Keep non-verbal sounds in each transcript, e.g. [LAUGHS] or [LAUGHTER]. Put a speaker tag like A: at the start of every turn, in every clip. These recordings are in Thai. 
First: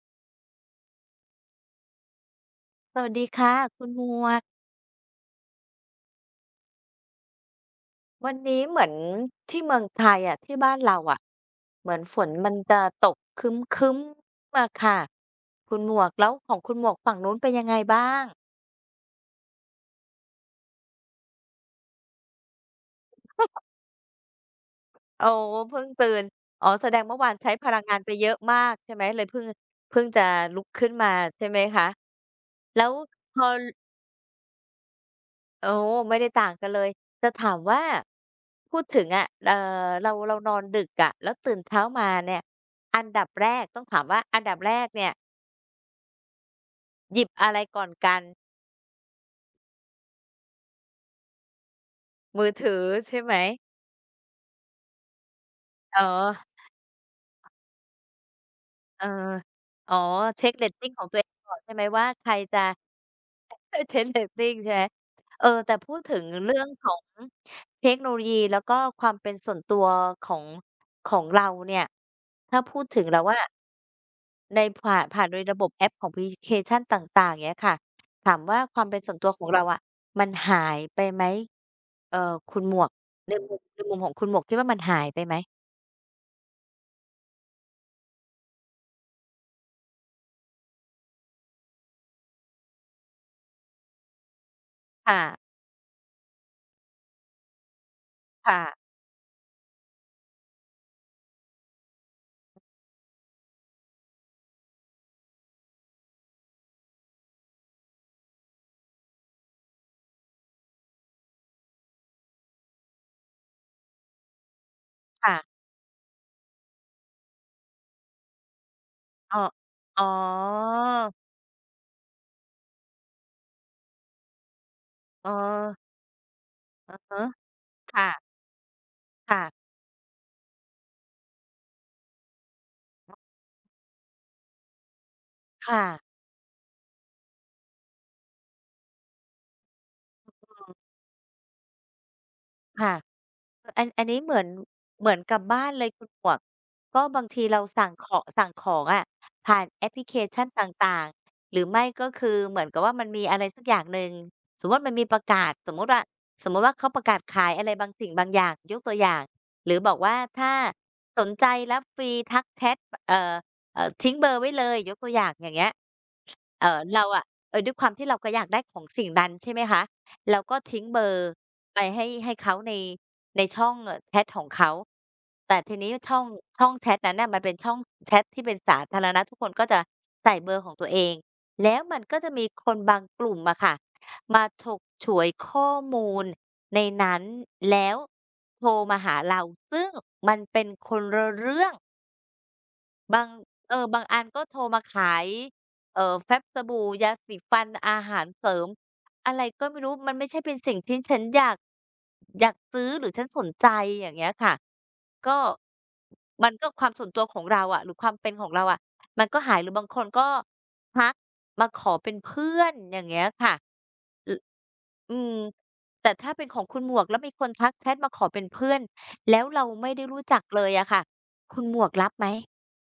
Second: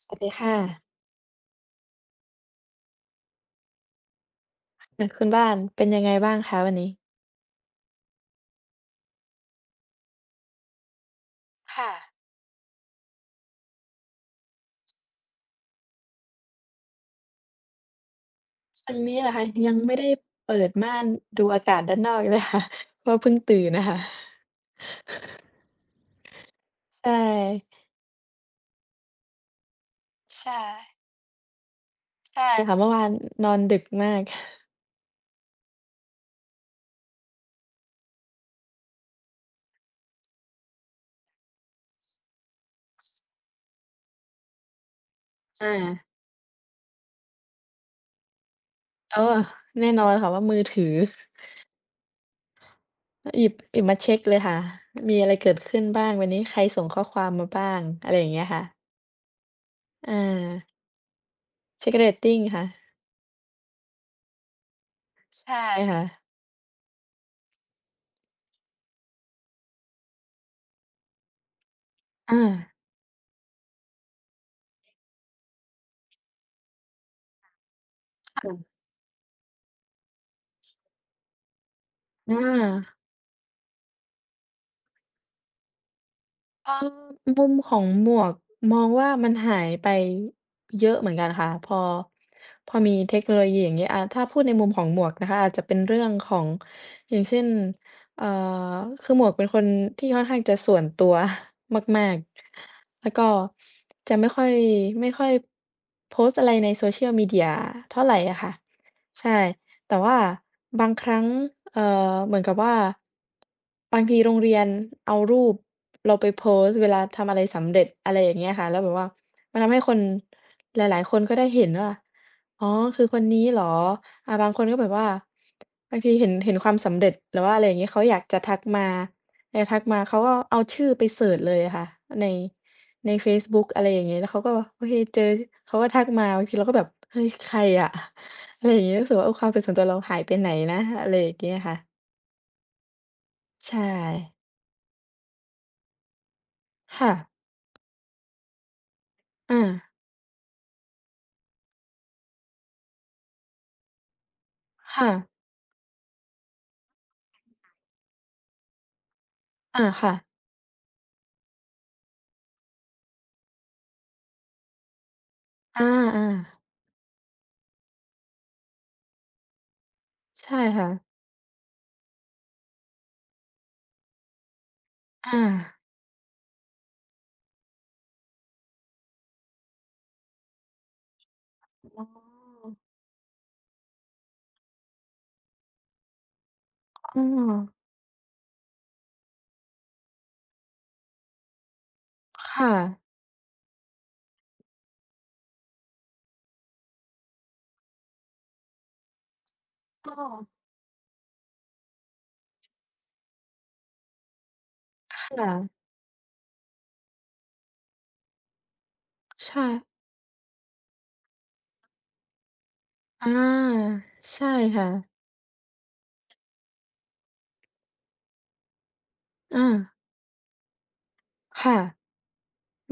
A: สวัสดีค่ะ
B: สวัสดีค่ะคุณหมวก
A: อ่าคุณบ้านเป็นยังไงบ้างคะวันนี้
B: วันนี้เหมือนที่เมืองไทยอะที่บ้านเราอะเห
A: ค่ะ
B: มือนฝนมันจะตกครึ้มๆอะค่ะคุณหมวกแล้วของคุณหมวกฝั่งนู้นเป็นยังไงบ้าง
A: ทางนี้เหรอคะยังไม่ได้เปิดม่านดูอากาศด้านนอกเลยค่ะ [LAUGHS] เพราะว่าเพิ่งตื่นน่ะค่ะ [LAUGHS]
B: โอ้เพิ่งตื่นอ๋อแสดง
A: ใช่
B: เมื่อวานใช้พลังงานไปเยอะมากใช่ไหมเลยเพิ่งจะลุ
A: ใช่
B: กขึ้นมาใช่ไหมคะ
A: ใช่ค่ะ
B: แล้
A: เมื่อ
B: ว
A: วาน
B: พอ
A: นอนดึกมาก
B: โอ้ไม่ได้ต่างกันเลยจะถามว่าพูดถึงอะเรานอนดึกอะแล้วตื่นเช้ามาเนี่ยอันดับแรกต้องถามว่าอันดับแรกเนี่ย
A: อา [LAUGHS]
B: หยิบอะไรก่อนกัน
A: อ๋อแน่นอนค่ะว่ามือถือ
B: มือถือใช่ไหม
A: หยิบมาเช็กเลยค่ะมีอะไรเกิดขึ้น
B: อ๋อ
A: บ้างวันนี้ใครส่งข้อความมาบ้างอะไรอย่างเงี้ยค่ะ
B: เอออ๋อ
A: อ
B: เช็ก
A: า
B: rating ของตัวเองก่อนใช่ไหม
A: เช็กเร
B: ว่า
A: ต
B: ใคร
A: ติง
B: จะ
A: ค่ะ
B: [LAUGHS] เช็ก rating ใช่ไหมเออ
A: ใช่
B: แต่พูด
A: ค่ะ
B: ถึงเรื่องของเทคโนโลยีแล้วก็ความเป็นส่วนตัวของของเราเนี่ย
A: อา
B: ถ้าพูดถึงแล้วอะ ในผ่านโดยระบบแอปของพลิเคชันต่างๆเงี้ยค่ะถามว่า
A: ค่ะ
B: ความเป็นส่วนตัวของเราอะมันหายไปไหมเอ่
A: อ
B: อคุณหมวก
A: า
B: ในมุมของคุณหมวกคิดว่ามันหายไปไหม
A: เอ่อมุมของหมวกมองว่ามันหายไปเยอะเหมือนกันค่ะพอมีเทคโนโลยีอย่างเงี้ยอะถ้าพูดในมุมของหมวก
B: ค่ะ
A: นะคะอาจจะเป็นเรื่องของอย่างเช่นเอ่อ
B: ค่ะ
A: คือหมวกเป็นคนที่ค่อนข้างจะส่วนตัว [LAUGHS] มากๆแล้วก็จะไม่ค่อยโพสต์อะไรใน social media เชียลมีเดียเท่าไหรอะค่ะใช่ แต่ว่าบางครั้งเอ่อเหมือนกับว่าบางทีโรงเรียนเอา
B: ค่ะ
A: รูปเราไปโพสต์เวลาทำอะไรสำเร็จอะไรอย่างเงี้ยค่ะแล้วแบบว่า
B: อ้อ
A: มันทำให้คน
B: อ๋อ
A: หลายๆคนก็ได้เห็นว่าอ๋อคือคนนี้เหรออาบางคนก็แบบว่า
B: อ๋อ
A: บางทีเห็นความสำ
B: อะ
A: เร็จ
B: ฮะ
A: หรือว่าอะไรอย่างงี้เขาอยาก
B: ค่ะ
A: จะทักมาอ
B: ค่ะ
A: ยากทักมาเขาก็เอาชื่อไปเซิร์ชเลยอะค่ะในในเฟซบุ๊กอะไรอย่างงี้แล้วเขาก็โอเคเจอเขา
B: ค่ะ
A: ก็ทักมาบางทีเราก็แบบเฮ้ยใครอะ อะไรอย่างเงี้ยรู้สึกว่าเออความเป็นส่วนตัวเราหายไปไหนนะอะไรอย่างเงี้ยค่ะ
B: ค่ะ เออ
A: ใช่
B: อันนี้เหมือนเหมือนกับบ้านเลยคุณหมวกก็
A: ค่ะ
B: บางทีเราสั่งขอสั่งของอะ
A: อา
B: ผ่านแอปพลิเคชันต่างๆหรือไม่ก็คือเหมือนกับว่ามันมีอะไรสักอย่างหนึ่งสมมุติมันมี
A: ค่ะ
B: ประกาศสมมุติว่าสมมุติว่าเขาประกาศขายอะไรบางสิ่งบางอย่างยกตัวอย่างหรือ
A: อา
B: บอก
A: ค่ะ
B: ว่าถ้าสนใจรับฟรีทัก tag เอ่อทิ้งเบอร์ไว้เลยยกตัวอย่างอย่างเงี้ย
A: อา
B: เราอะเออด้วยความที่เราก็อยากได้ของสิ่งนั้นใช่ไหมคะเรา
A: ๆ
B: ก็
A: ใช่
B: ทิ้ง
A: ค่ะ
B: เบอร์ไปให้เขาใน ในช่องแชตของเขา
A: อา
B: แต่ทีนี้ช่องแชตนั้นน่ะมันเป็นช่องแชตที่เป็นสาธารณะทุกคนก็จะใส่เบอร์ของตัวเอง แล้วมัน
A: อ๋
B: ก็จะมีค
A: อ
B: นบางกลุ่มอะค่ะ มาฉกฉวยข้อมูลในนั้น
A: อ้อ
B: แล้วโทรมาหาเราซึ่งมันเป็นคนละเรื่อง
A: ค่ะ
B: บางเออบางอันก็โทรมาขายแฟ้มสบู่ยาสีฟันอาหารเสริมอะไรก็ไม่รู้มั
A: อ้อ
B: นไม่ใช่เป็นสิ่งที่ฉันอยากซื้อหรือฉันสนใจอย่างเงี้ยค่ะ
A: ค
B: ก็
A: ่ะ
B: มันก็ความส่วนตัวของเราอะหรือความเป็นของเราอะมันก็หายห
A: ใช่
B: รือบางคนก็ทักมาขอเป็นเพื่อนอย่างเงี้ยค่ะ
A: อา
B: อ
A: ใช่ค่ะ
B: อืมแต่ถ้าเป็นของคุณหมวกแล้วมีคนทักแชตมาขอเป็นเพื่อนแล้วเรา
A: อา
B: ไม่ได้รู้จักเลยอะค่ะคุณหม
A: ค่ะ
B: วกรับไหม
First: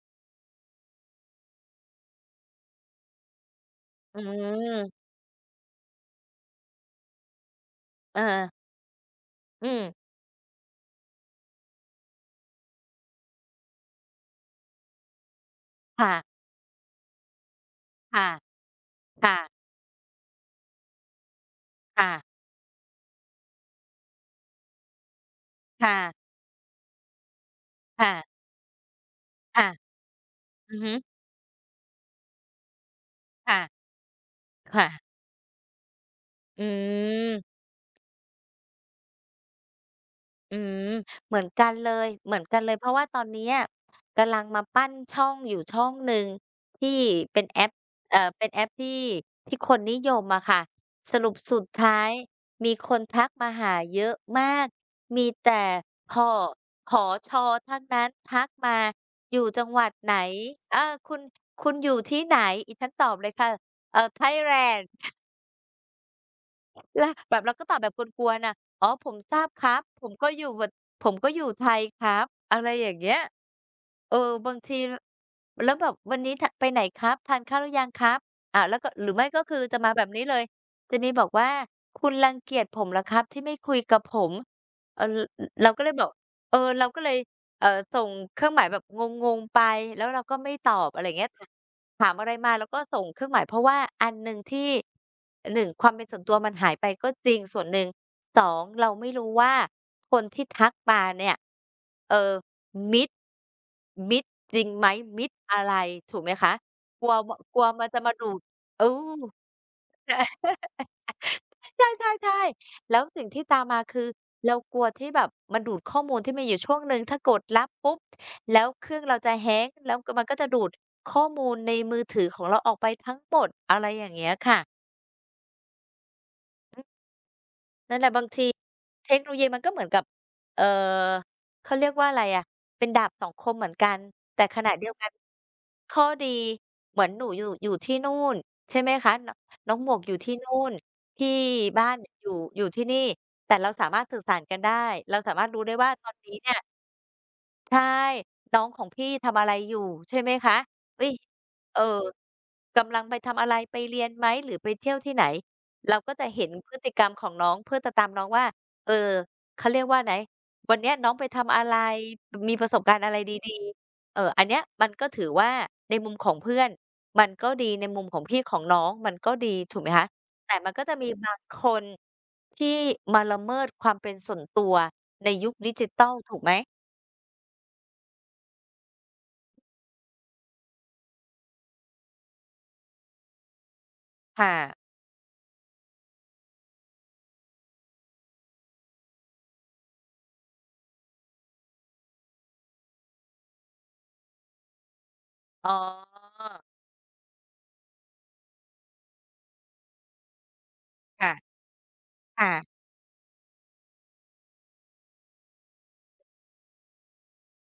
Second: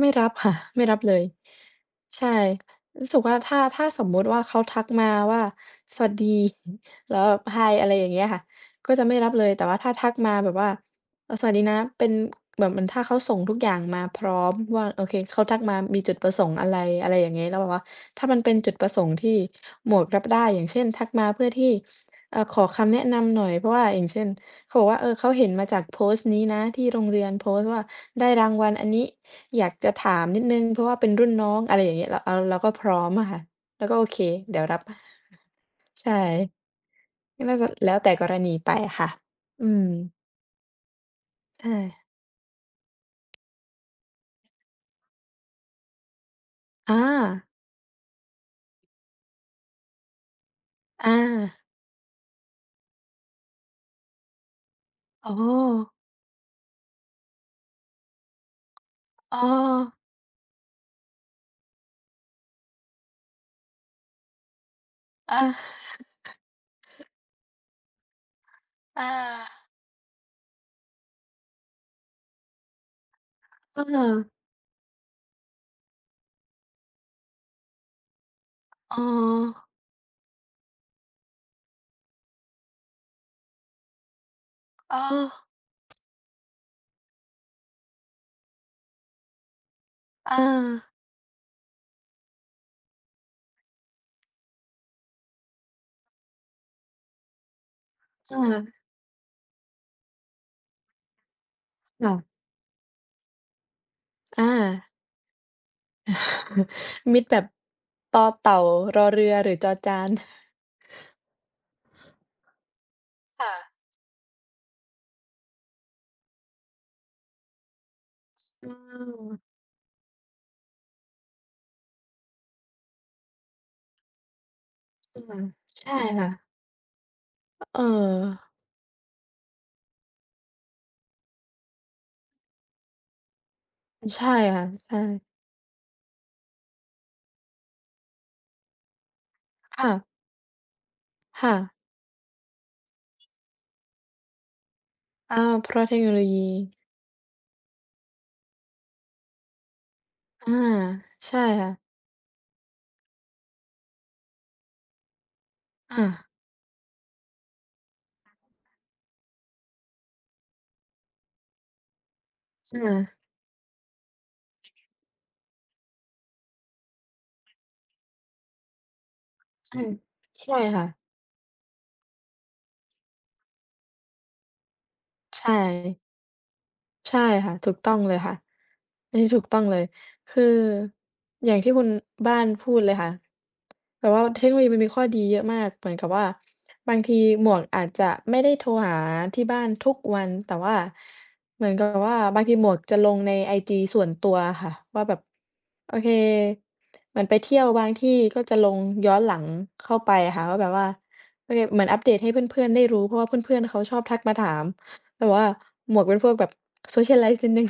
A: ไม่รับค่ะ [LAUGHS] ไม่รับเลยใช่รู้สึกว่าถ้าสม
B: อื
A: มุติว่าเขาทัก
B: ม
A: มาว่าสวัสดี [LAUGHS] แล้วแบบ "Hi" อะไรอย่าง
B: เออ
A: เงี้ยค่ะก็จะไม่รับเลยแต่
B: อื
A: ว่า
B: ม
A: ถ้าทักมาแบบว่าสวัสดีนะเป็นแบบเหมือนถ้าเขาส่งทุกอย่างมาพร้อมว่าโอเคเขาทักมามี
B: ค่ะ
A: จุดประสงค์อะไรอะไรอย่างงี้แล้วแบบว่าถ้า
B: ค่ะ
A: มันเป็นจุดประสงค์ที่
B: ค่ะ
A: หมวกรับได้อย่างเช่นทักมาเพื่อที่
B: ค่ะ
A: ขอคำแนะนำหน่อยเพราะว่าอย่างเช่นเขาบอกว่าเออเขาเห็นมาจากโพสต์
B: ค่ะ
A: นี้นะที่โรงเรียนโพสต์ว่า ได้
B: ค่ะ
A: รางวัลอันนี้อยากจะ
B: ค่ะ
A: ถามนิดหนึ่ง
B: อื
A: เพ
B: อ
A: ราะ
B: ฮึ
A: ว่าเป็นรุ่นน้องอะไรอย่างเงี้ยเราเอาเราก็พร้อมอะค่ะ
B: ค่ะ
A: เราก็โอเคเดี๋ยวรับ
B: ค่ะ
A: ใช่
B: อื
A: ไม่า
B: ม
A: จะแล้วแต่กรณีไปค่ะอืม
B: อืมเหมือนกัน
A: ใช่
B: เลยเหมือนกันเลยเพราะว่าตอนเนี้ยกำลังมาปั้นช่องอยู่ช่องหนึ่งที่
A: อ
B: เป็น
A: า
B: แอปเป็นแอปที่คนนิยมอะค่ะ
A: อา
B: สรุปสุดท้ายมีคนทักมาหาเยอะมากมี
A: อ๋อ
B: แต่ผอผอชอทั้งนั้นทักมาอ
A: อ้อ
B: ยู่จังหวัดไหนเออคุณคุณอยู่ที่ไหนอีฉันตอบเลยค่ะไทยแลนด์
A: อา
B: แล้วแบบเราก็ตอบแบบกวนๆน่ะอ๋อผ
A: อา
B: มทราบครับผมก็อยู่แบบผมก็อยู่ไทยครับอะไรอย่างเงี้ย
A: เอ
B: เออ
A: อ
B: บางทีแล้วแบบวันนี้ทไปไหนครับทานข้าวหรือยังครับอ่าแล้วก็
A: อ๋อ
B: หรือไม่ก็คือจะมาแบบนี้เลยจะมีบอกว่าคุณรังเกียจผมเหรอครับที่ไม่คุยกับผม
A: อ้
B: เอ
A: อ
B: อรเราก็เลยบอกเออเราก็เลย เอ่อส่งเครื่องหมายแบบงงๆไปแล้วเราก็
A: อา
B: ไม่ตอบอะไรอย่างเงี้ยถถามอะไรมาเราก็ส่งเครื่องหมายเพราะว่าอันหนึ่งที่1ความเป็นส่วนตัวมันหายไปก็จริงส่วนหนึ่ง2
A: อา
B: เราไม่รู้ว่าคนที่ทักมาเนี่ยเอ่อ
A: ค่ะ
B: มิจฉมิจฉจริง
A: อา
B: ไหมมิจฉอะไรถูกไหมคะ
A: [LAUGHS] มิตรแบบ
B: กลัวมันจะมา
A: ต
B: ดู
A: อ
B: ด
A: เต่า
B: เออ
A: รอเรือหรือจอจาน
B: ใช่ [LAUGHS] ใช่ใช่แล้วสิ่งที่
A: ค่ะ
B: ตามมาคือเรากลัวที่แบบมันดูดข้อมูลที่มีอยู่ช่วงหนึ่งถ้ากดรับปุ๊บแล้ว
A: อื
B: เครื่องเราจะ
A: ม
B: hang แล้วกมันก็จะดูดข้อมูลในมือถือของเราออกไปทั้งหมดอะไรอย่างเงี้ยค่ะ
A: ค่ะใช่ค่ะ เ
B: นั่นแหละบางที
A: ออ
B: เทคโนโลยีมันก็เหมือนกับเอ่อเขาเรียกว่าอะไรอะเป็นดาบสองคมเหมือนกัน
A: ใช่
B: แต่ข
A: ค่ะ
B: ณะเดียว
A: ใช่
B: กันข้อดีเหมือนหนูอยู่ที่นู่นใช่ไหมคะนน้องหม
A: ค่ะ
B: วกอยู่ที่นู่นพี่
A: ค่ะ
B: บ้านอยู่อยู่ที่นี่แต่เราสามารถสื่อสารกันได้เราสา
A: อา
B: มารถรู้
A: เพ
B: ได้
A: ราะ
B: ว่า
A: เทค
B: ตอ
A: โน
B: น
A: โล
B: นี้
A: ยี
B: เนี่ย ใช่น้องของพี่ทำอะไรอยู่ใช่ไหม
A: อา
B: คะอุ๊ย
A: ใช่ค่ะ
B: เออกำลังไปทำอะไรไปเรียนไหมหรือไปเที่ยวที่ไหนเรา
A: อาอา
B: ก็จะเห็นพฤติกรรมของน้องเพื่อจะตามน้องว่าเออเขาเรียกว่าไหนวันเนี้ยน้องไปทำอะไรมีประส
A: ใช่
B: บการณ์อะไรดีๆเอออันเนี้ยมันก็ถือว่าในมุมของเพื่อนมันก็ดีในมุมของพี่ของน้องมันก็ดีถูกไหมคะแต่
A: ใช่
B: มันก็
A: ค่ะ
B: จะมีบางคนที่มาละเมิดความเป็นส่วนตัวในยุ
A: ใช่
B: คดิจิทัลถูกไหม
A: ใช่ค่ะถูกต้องเลยค่ะอันนี้ถูกต้องเลยคืออย่างที่คุณบ้านพูดเลยค่ะ แต่ว่าเทคโน
B: ค่ะ
A: โลยีมันมีข้อดีเยอะมาก เหมือนกับว่าบางทีหมวกอาจจะไม่ได้โทรหาที่บ้านทุกวันแต่ว่าเหมือนกับว่าบางทีหมวกจะลงในไอจีส่วนตัวอะค่ะว่าแบบ
B: อ๋อ
A: โอเคเหมือนไปเที่ยวบางที่ก็จะลงย้อนหลังเข้าไปอะค่ะว่าแบบว่าโอ
B: ค่ะ
A: เคเหมือนอัปเดตให้เพ
B: ค่ะ
A: ื่อนๆได้รู้เพราะว่าเพื่อนๆเขาชอบทักมาถามแต่ว่าหมวกเป็นพวกแบบ socialize นิดหนึ่ง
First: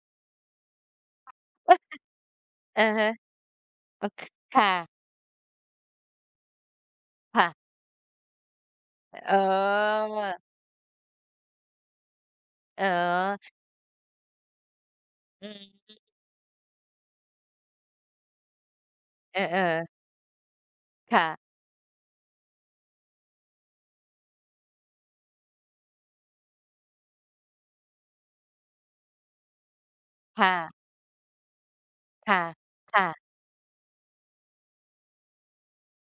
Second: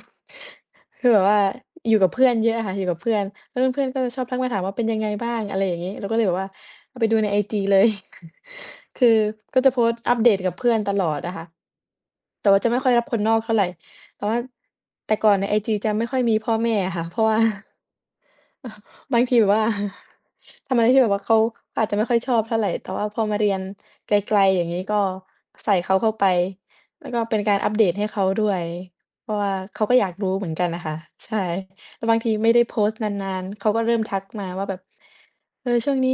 A: คือแบบว่า
B: อ
A: อยู่กับเพื่อนเยอะอะค่ะอ
B: อ
A: ยู่กับ
B: ฮะ
A: เพื่อนแล้วเพื่อนๆก็
B: โอ
A: จะช
B: เค
A: อบทักมาถามว่าเป็นยัง
B: ค่ะ
A: ไงบ้างอะไรอย่างงี้เราก็เลยแบบว่าเอาไปดูในไอจี [LAUGHS]
B: ค่ะ
A: เลยคือ
B: เอ
A: ก็จะโพส
B: อ
A: ต์อัปเดตกับเพื่อนตลอดอะค่ะแต่ว่าจะไม่
B: เออ
A: ค่อยรับคนนอกเท่าไรแต่ว่าแต่ก่อนใน
B: อื
A: ไอจี
B: ม
A: จะไม่ค่อยมีพ่อแม่อะค่ะเพราะว่า บางที
B: เอ
A: แบบ
B: อ
A: ว่า
B: ๆ
A: [LAUGHS] ทำอะไรที่แบบว่า
B: ค่ะ
A: เขาอาจจะไม่ค่อยชอบเท่าไหรแต่ว่าพอมาเรียนไกลๆอย่างนี้ก็ใส่เขาเข้าไปแล้วก็เป็นการอัปเดตให้เขาด้วยเพราะว่าเขาก็อยากรู้เหมือ
B: ค่ะ
A: นกันนะคะใช่แล้วบางที
B: ค่ะ
A: ไม่ได้โพสต์
B: ค่ะ
A: นานๆเขาก็เริ่มทักมาว่าแบบเออช่วงนี้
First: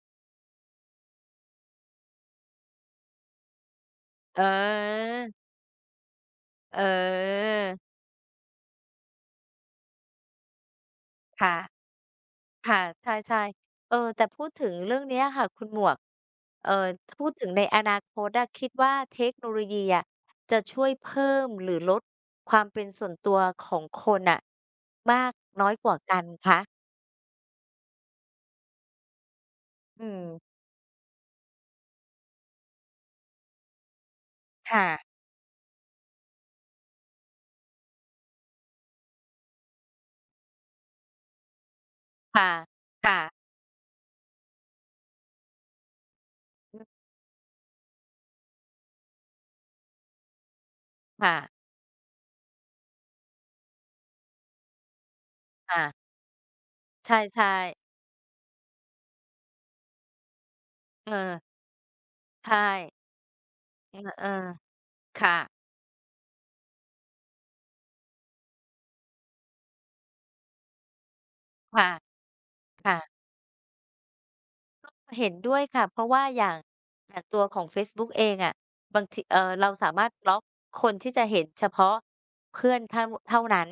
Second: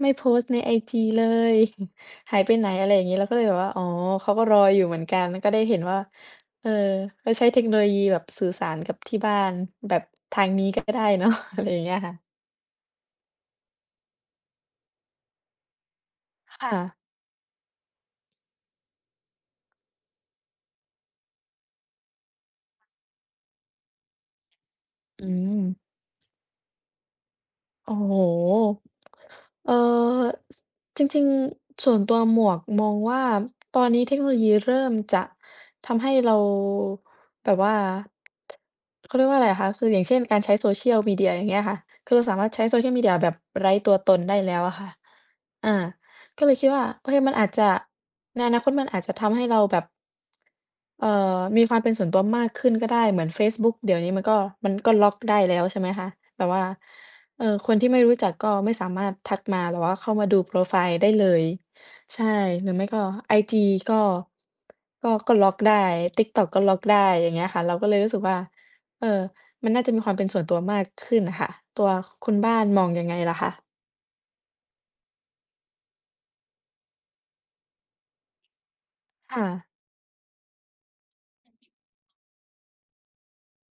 A: ไม่โพสต์ในไอจีเลย [LAUGHS] หายไปไหนอะไรอย่างนี้เราก็เลยแบบว่าอ๋อเขา
B: เอ
A: ก็รออยู่เหมือนกันก็
B: อ
A: ได้เห็นว่าเออ
B: เอ
A: เราใช้
B: อ
A: เทคโนโลยีแบบสื่อสารกับที่บ้านแบบทางนี้ก็ได้เนาะ [LAUGHS] อะไรอ
B: ค่ะ
A: ย่างเงี้ยค่ะ
B: ค่ะใช่ๆเออแต่พูดถึงเรื่องเนี้ยค่ะ คุณหมวกเอ่อ
A: ค่ะ
B: พูดถึงในอนาคตอะคิดว่าเทคโนโลยีอะจะช่วยเพิ่มหรือลดความเป็นส่วนตัวของคนน่ะมา
A: อื
B: กน้อยก
A: ม
B: ว่ากันคะ
A: โอ้โหเอ่อ
B: อืม
A: สจริงๆส่วนตัวหมวกมองว่าตอนนี้เทคโนโลยีเริ่
B: ค่ะ
A: มจะทำให้เราแบบว่าเขาเรียกว่าอะไรอะคะคืออย่างเช่นการใช้ Social Media อย่างเงี้ยค่ะคือเราสามาร
B: ค่ะ
A: ถใช้ Social Media
B: ค่ะ
A: แบบไร้ตัวตนได้แล้วอะค่ะอาก็เลยคิด
B: อื
A: ว่า
B: อ
A: โอเคมันอาจจะในอนาคตมันอาจจะทำให้เราแบบเอ่อ
B: ค่ะ
A: มีความเป็นส่วนตัวมากขึ้นก็ได้เหมือนเฟซบุ๊กเดี๋ยวนี้มันก็ล็อกได้แล้วใช่
B: ค่ะ
A: ไหมคะแบบว่า
B: ใ
A: เออ
B: ช่
A: คนที่
B: ๆ
A: ไม่รู้จักก็ไม่สามารถทักมาหรือว่าเข้ามาดูโพรไฟล์ได้
B: เอ
A: เล
B: อ
A: ยใช่ห
B: ใช่
A: รือไม่ก็ไอจี
B: เ
A: ก็
B: ออ
A: ก็
B: ๆ
A: ก็
B: ค่ะ
A: ล็อกได้ TikTok ก็ล็อกได้อย่างเงี้ยค่ะเราก็เลยรู้สึกว่าเออมันน่าจะมีความเป็นส่วนตัวมากขึ้นน่ะค่ะตั
B: ค่ะ
A: วคุณบ้านมองยังไง
B: ค่ะ
A: ล่ะคะ
B: เห็นด้วยค่ะเพราะว่าอย่างอย่างตัวของเฟซบุ๊กเองอะบางทีเอ
A: ค่ะ
B: อเราสามารถบล็อกคนที่จะเห็นเฉพาะเพื่อนเท่าเท่านั้น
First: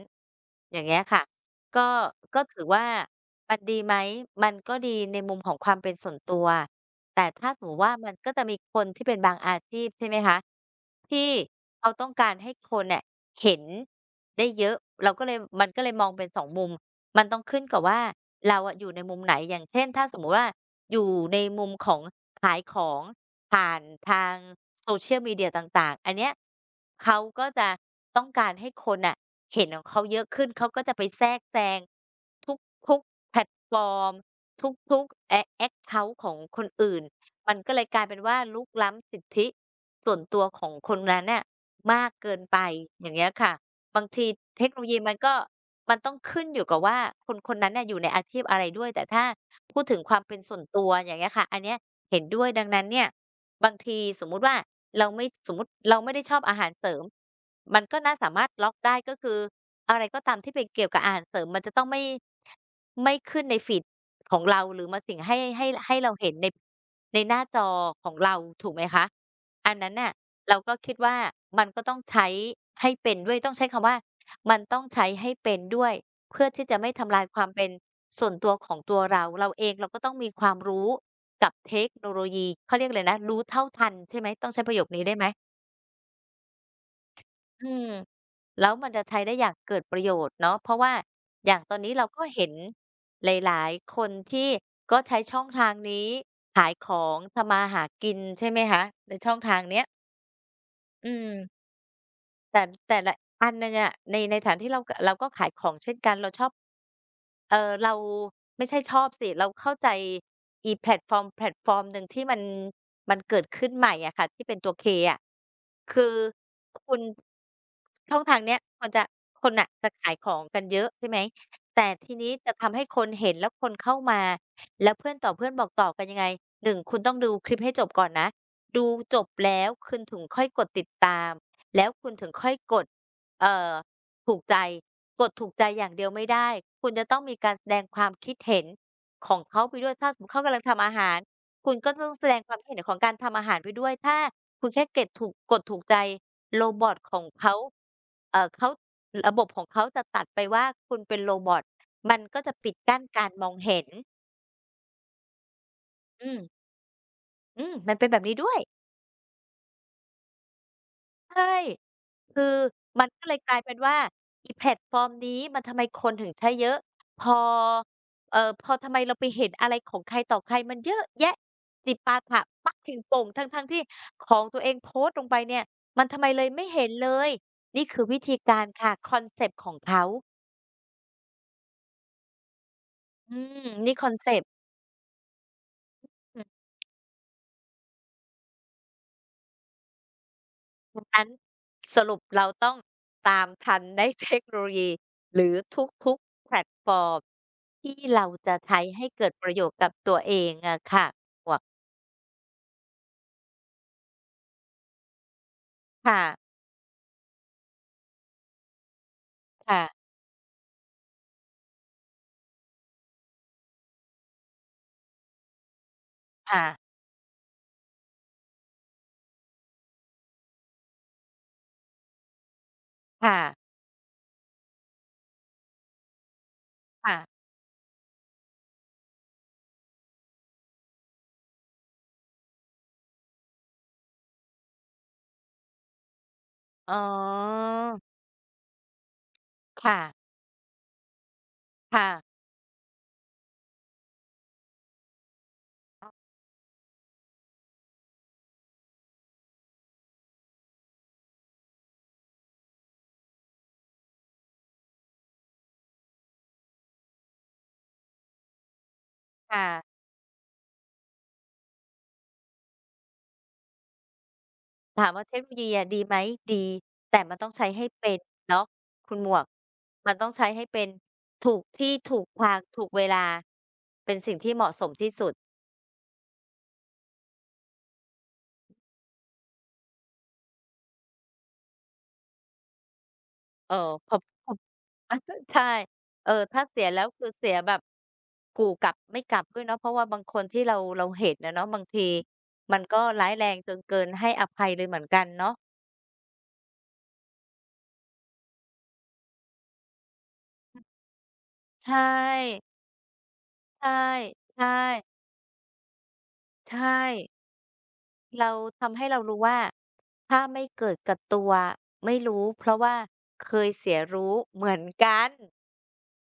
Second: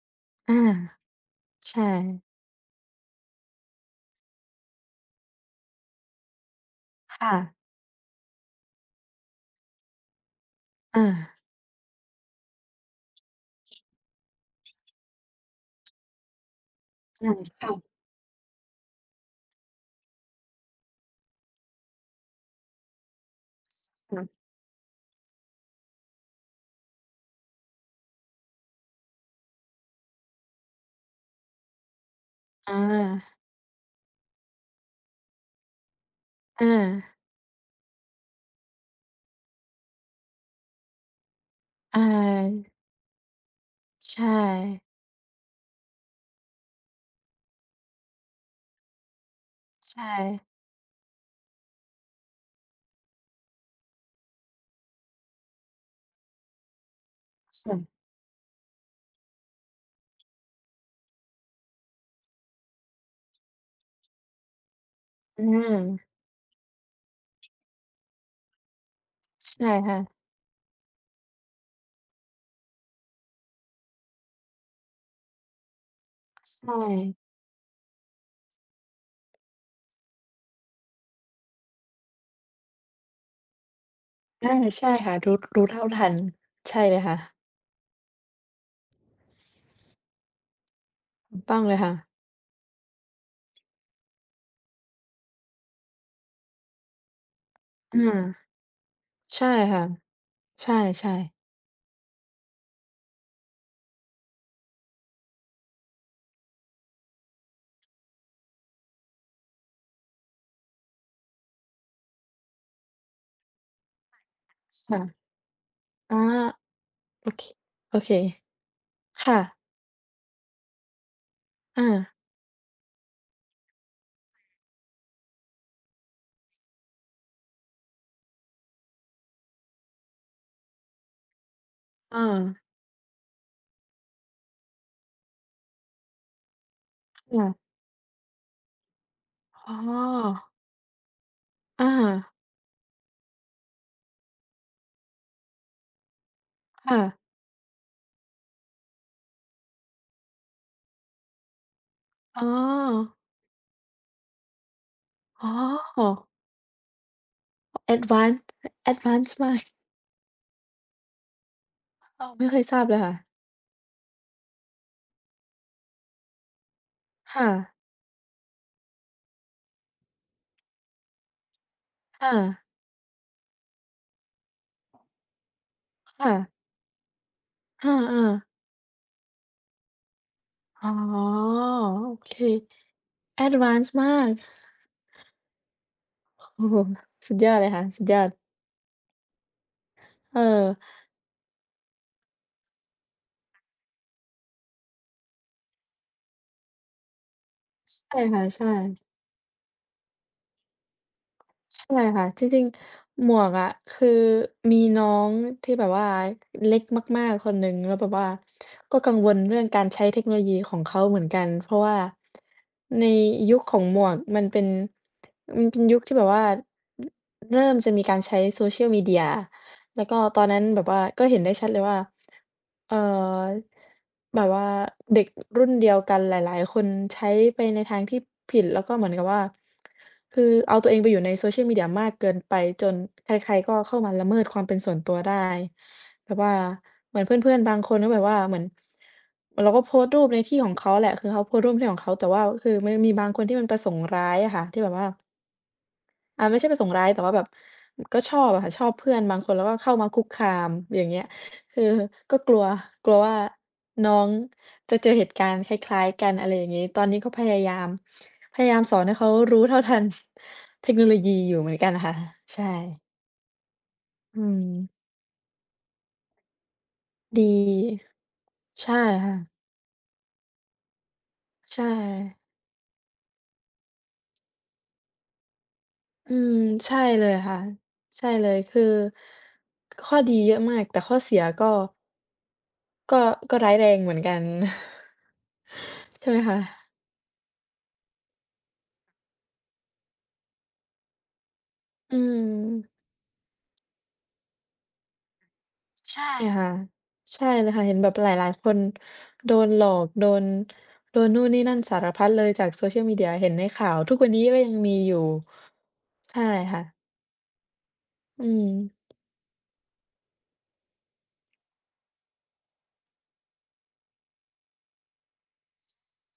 A: อา
B: อย่างเงี้ยค่ะก็
A: ใช่
B: ก็ถือว่ามันดีไหมมันก็ดีในมุมของความเป็นส่วนตัวแต่
A: ค่ะ
B: ถ้าสมมติว่ามันก็จะมีคนที่เป็นบางอาชีพใช่ไหมคะ
A: อา
B: ที่เขาต้องการให้คนเนี่ยเห็นได้เยอะเราก็เลยมันก็เลยมองเป็นสองมุมมัน
A: ใช่
B: ต้องขึ้นกับ
A: ค่ะ
B: ว่าเราอะอยู่ในมุมไหนอย่างเช่นถ้าสมมุติว่า อยู่ในมุมของขายของผ่านทาง
A: ค่ะ
B: social media ต่างๆ อันเนี้ยเขาก็จะต้องการให้คนน่ะเห็นของเขาเยอะขึ้น เขาก็จะไปแทรกแซงท
A: อ
B: ุกๆแพ
A: า
B: ลตฟอร์มทุกๆแอแอ็กเคานต์ของค
A: อ
B: นอื่น
A: า
B: มันก็เลยกลายเป็นว่ารุกล้ำสิทธิส่วนตัวของคนนั้นน่ะ
A: อ
B: มากเกินไป
A: า
B: อย่างเงี้ยค่ะ บาง
A: ใช
B: ทีเทคโนโล
A: ่
B: ยีมันก็มันต้องขึ้นอยู่กับว่าคนคนนั้นเน่ยอยู่ในอาชีพอะไรด้วยแต่ถ้าพูดถึง
A: ใช่
B: ความเป็นส่วนตัวอย่างเงี้ยค่ะอันเนี้ยเห็นด้วยดังนั้นเนี่ยบางทีสมมุติว่าเราไม่สมมุติเราไม่ได้ชอบอาหารเสริม
A: ค่ะ
B: มันก็น่าสามารถล็อกได้ก็คืออะไรก็ตามที่เป็นเกี่ยวกับอาหารเสริมมันจะต้องไม่ไม่ขึ้นในฟีดของเราหรือมาสิ่งให้
A: อื
B: ให้ให้เรา
A: ม
B: เห็นในในหน้าจอของเราถูกไหมคะ
A: ใช่
B: อันนั้นน่ะ
A: ค่ะ
B: เราก็คิดว่ามันก็ต้องใช้ให้เป็นด้วยต้องใช้คำว่ามันต้องใช้ให้เป็นด้วยเพื่อที่
A: ใช่
B: จะไม่ทำลายความเป็นส่วนตัวของตัวเราเราเองเราก็ต้องมีความรู้กับเทคโนโลยีเขาเรียกอะไรนะรู้เท่าทันใช่ไหมต้อง
A: อา
B: ใช้ประโยค
A: ใช่
B: นี้ได้
A: ค่ะ
B: ไหม
A: รู้รู้เท่าทันใช่เลยค่ะ
B: อืมแล้วมันจะใช้ได้อย่างเกิดประโยชน์เนาะเพราะว่า
A: ถูก
B: อย่า
A: ต้อ
B: ง
A: ง
B: ต
A: เล
B: อน
A: ย
B: นี้
A: ค่ะ
B: เราก็เห็นหลายๆคนที่ก็ใช้ช่องทางนี้ขายของทำมาหา
A: อ
B: กินใช่
A: า
B: ไหมคะในช่อง
A: ใช่
B: ทางเนี้ย
A: ค่ะใช
B: อื
A: ่ๆ
B: ม แต่แต่ละอันน่ะเนี่ยในในฐานะที่เรากเราก็ขายของเช่นกันเราชอบเอ่อเราไม่ใช่ชอบสิเราเข้าใจอีแพลตฟอร์มแพลตฟอร์มหนึ่งที่มันมันเกิดขึ้นใหม่อะค่ะที่เป็นตัว K
A: ค่ะ
B: อะคือ
A: อ๋อ
B: คุณ
A: โอเคโอเค
B: ช่องทางเนี้ยคนจะ
A: ค่ะ
B: คนน่ะจะขายของกันเยอะใช่ไหมแต่
A: อา
B: ทีนี้จะทำให้คนเห็นแล้วคนเข้ามาแล้วเพื่อนต่อเพื่อนบอกต่อกันยังไงหนึ่งคุณต้องดูคลิปให้จบก่อนนะดูจบแล้วคุณถึงค่อยกดติดตาม แล้วคุณ
A: อา
B: ถึงค่อยกดเอ่อถูกใจ กดถูกใจอย่างเดียวไม่ได้ คุณจะต้องมีการแส
A: ค่ะ
B: ดงความคิดเห็นของเขา
A: อ๋
B: ไปด้วยถ้าสมมุติ
A: อ
B: เขากำลังทำอาหารคุณก็
A: อา
B: ต้องแสดงความคิดเห็นของการทำอาหารไปด้วย ถ้าคุณแค่เก็ดถูกกดถูกใจโรบอต
A: ค่ะ
B: ของเขาเขาระบบของเขาจะตัดไปว่าคุณเป็นโรบอตมันก็
A: อ๋อ
B: จะปิดกั้นการมองเห็น
A: อ๋อ
B: อืมอืมมั
A: แอ
B: น
A: ด
B: เป็นแบบ
A: วาน
B: นี้ด้
A: ซ์
B: วย
A: แอดวานซ์มาก
B: ใช่
A: อ้าว
B: คื
A: ไม่
B: อ
A: เคยทราบเลย
B: มัน
A: ค่ะ
B: ก็เลยกลายเป็นว่าอีแพลตฟอร์มนี้มันทำไมคนถึงใช้เยอะพอ
A: ค่ะ
B: พอทำไมเราไปเห็นอะไรของใครต่อใครมันเยอะแยะจิปา
A: ค่ะ
B: ถะปักถึงโป่งทั้งๆที่ของตัวเองโพสต์ลงไปเนี่ยมันทำไม
A: ค่ะ
B: เลยไม่เห็นเลยนี่
A: อ
B: คือวิ
A: า
B: ธี
A: ๆ
B: การค่ะคอนเซปต์ของเขา
A: อ๋อโอเค
B: อื
A: แอด
B: ม
A: วาน
B: นี่
A: ซ์
B: คอน
A: มา
B: เซ
A: ก
B: ปต์
A: โอ้โฮสุดยอดเลยค่ะสุดยอดเออ
B: ดังนั้นสรุปเราต้องตามทันได้เทคโนโลยีหรือทุกๆแพลตฟอร์มที่
A: ใช่
B: เรา
A: ค่ะ
B: จะ
A: ใช่
B: ใช้ให้เกิดประโยชน์กับตัวเองอะค่ะหมวก
A: ใช่ค่ะจริงๆหมวกอะคือมีน้องที่แบบว่า
B: ค่ะ
A: เล็กมากๆคนหนึ่งแล้วแบบว่าก็กังวลเรื่องกา
B: ค่ะ
A: รใช้เทคโนโลยีของเขาเหมือนกันเพราะว่าในยุคของหมวกมันเป็นยุคที่แบบว่า
B: ค่ะ
A: เริ่มจะมีการใช้ social media แล้วก็ตอนนั้นแบบว่าก็เห็นได้ชัดเลยว่าเอ่
B: ค่ะ
A: อแบบว่าเด็กรุ่นเดียวกันหลายๆคนใช้
B: ค่ะ
A: ไปในทางที่ผิดแล้วก็เหมือนกับว่า คือเอาตัวเองไปอยู่ใน Social Media มากเกินไปจนใครๆก็เข้ามาละเมิดความเป็นส่วนตัวได้แบบว่า
B: อ๋อ
A: เหมือนเพื่อนๆบางคนก็แบบว่าเหมือนเราก็โพ
B: ค่ะ
A: สต์รูปในที่ของเขาแหละคือเขาโพสต์รูปในที่ของ
B: ค่ะ
A: เขาแต่ว่าคือมันมีบางคนที่มันประสงค์ร้ายอะค่ะที่แบบว่า
B: อ
A: ไม่ใช่ประสงค์ร้ายแต่ว่าแบบก็ชอบอะค่ะชอบเพื่อนบางคนแล้วก็เข้ามาคุกคามอย่างเงี้ยคือก็กลัวกลัวว่าน้องจะเจอเหตุการณ์คล้ายๆกันอะไรอย่างงี้ตอนนี้ก็พยายามสอนให้เขารู้เท่าทั
B: ค่ะ
A: น [LAUGHS] เทคโนโลยีอยู่เหมือนกันค่ะใช่อืม
B: ถามว่าเทคโนโลยีอะดีไหมดีแต่มัน
A: ดี
B: ต้องใช้ให้เป็นเนาะ
A: ใช่
B: คุณหม
A: ค่ะ
B: วกมันต้องใช้ให้เป็นถูก
A: ใช่
B: ที่ถูกทางถูกเวลาเป็นสิ่งที่เหมาะสมที่สุด
A: อืมใช่เลยค่ะใช่เลยคือข้อดีเยอะมากแต่ข้อเสียก็ก็
B: เอ
A: ร้า
B: อ
A: ยแรง
B: พ
A: เหมื
B: อ
A: อนกัน
B: อะกใช่
A: [LAUGHS]
B: เอ
A: ใช่
B: อ
A: ไหมคะ
B: ถ้าเสียแล้วคือเสียแบบกู่กลับไม่กลับด้วยเนาะเพราะว่าบางคนที่เราเราเห็นอะเนาะบางที
A: อืม
B: มันก็ร้ายแรงจนเกินให้อภัยเลยเหมือนกันเนาะ
A: ใช่ใช่ค่ะใช่เลยค่ะเห็นแบบหลายๆคนโดนหลอกโดนโดนนู่นนี่นั่น
B: ใช
A: สารพัดเลยจา
B: ่
A: ก Social Media เห็นในข่า
B: ใช่
A: วทุกวันนี้ก็
B: ใช่
A: ยังมีอยู่ใช่
B: ใช
A: ค่ะ
B: ่
A: อื
B: เรา
A: ม
B: ทำให้เรารู้ว่าถ้าไม่เกิดกับตัวไม่รู้เพราะว่าเคยเสียรู้เหมือนกัน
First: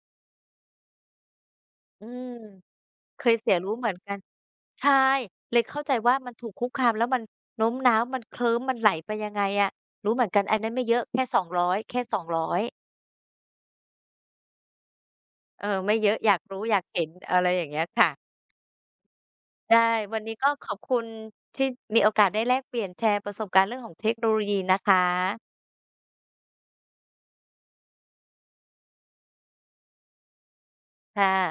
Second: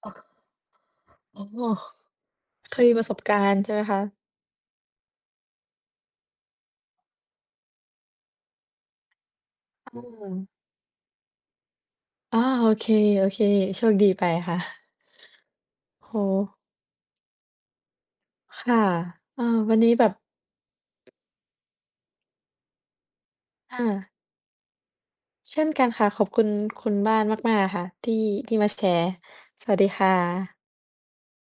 A: อ๋อ
B: อืม
A: เคยมีประสบ
B: เคย
A: กา
B: เสี
A: ร
B: ย
A: ณ์
B: รู้
A: ใช่ไหม
B: เหมือน
A: คะ
B: กัน ใช่ เลยเข้าใจว่ามันถูกคุกคามแล้วมันโน้มน้าวมันเคลิ้มมันไหลไปยังไงอะ
A: อื
B: รู้เหมือน
A: ม
B: กันอันนั้นไม่เยอะแค่200แค่
A: อา
B: 200
A: โอเคโอเคโชคดีไปค่ะ
B: เออไม่
A: โอ้
B: เย
A: โฮ
B: อะอยากรู้อยากเห็นอะไรอย่างเงี้ยค่ะ
A: ค่ะเออวั
B: ได้
A: นนี้แบบ
B: วันนี้ก็ขอบคุณที่มีโอกาสได้แลกเปลี่ยนแชร์ประสบการณ์เรื่อง
A: อา
B: ของเทคโนโลยีนะคะ
A: เช่นกันค่ะขอบคุณคุณบ้านมากๆค่ะที่ที่มาแชร์สวัสดีค่ะ
B: ค่ะ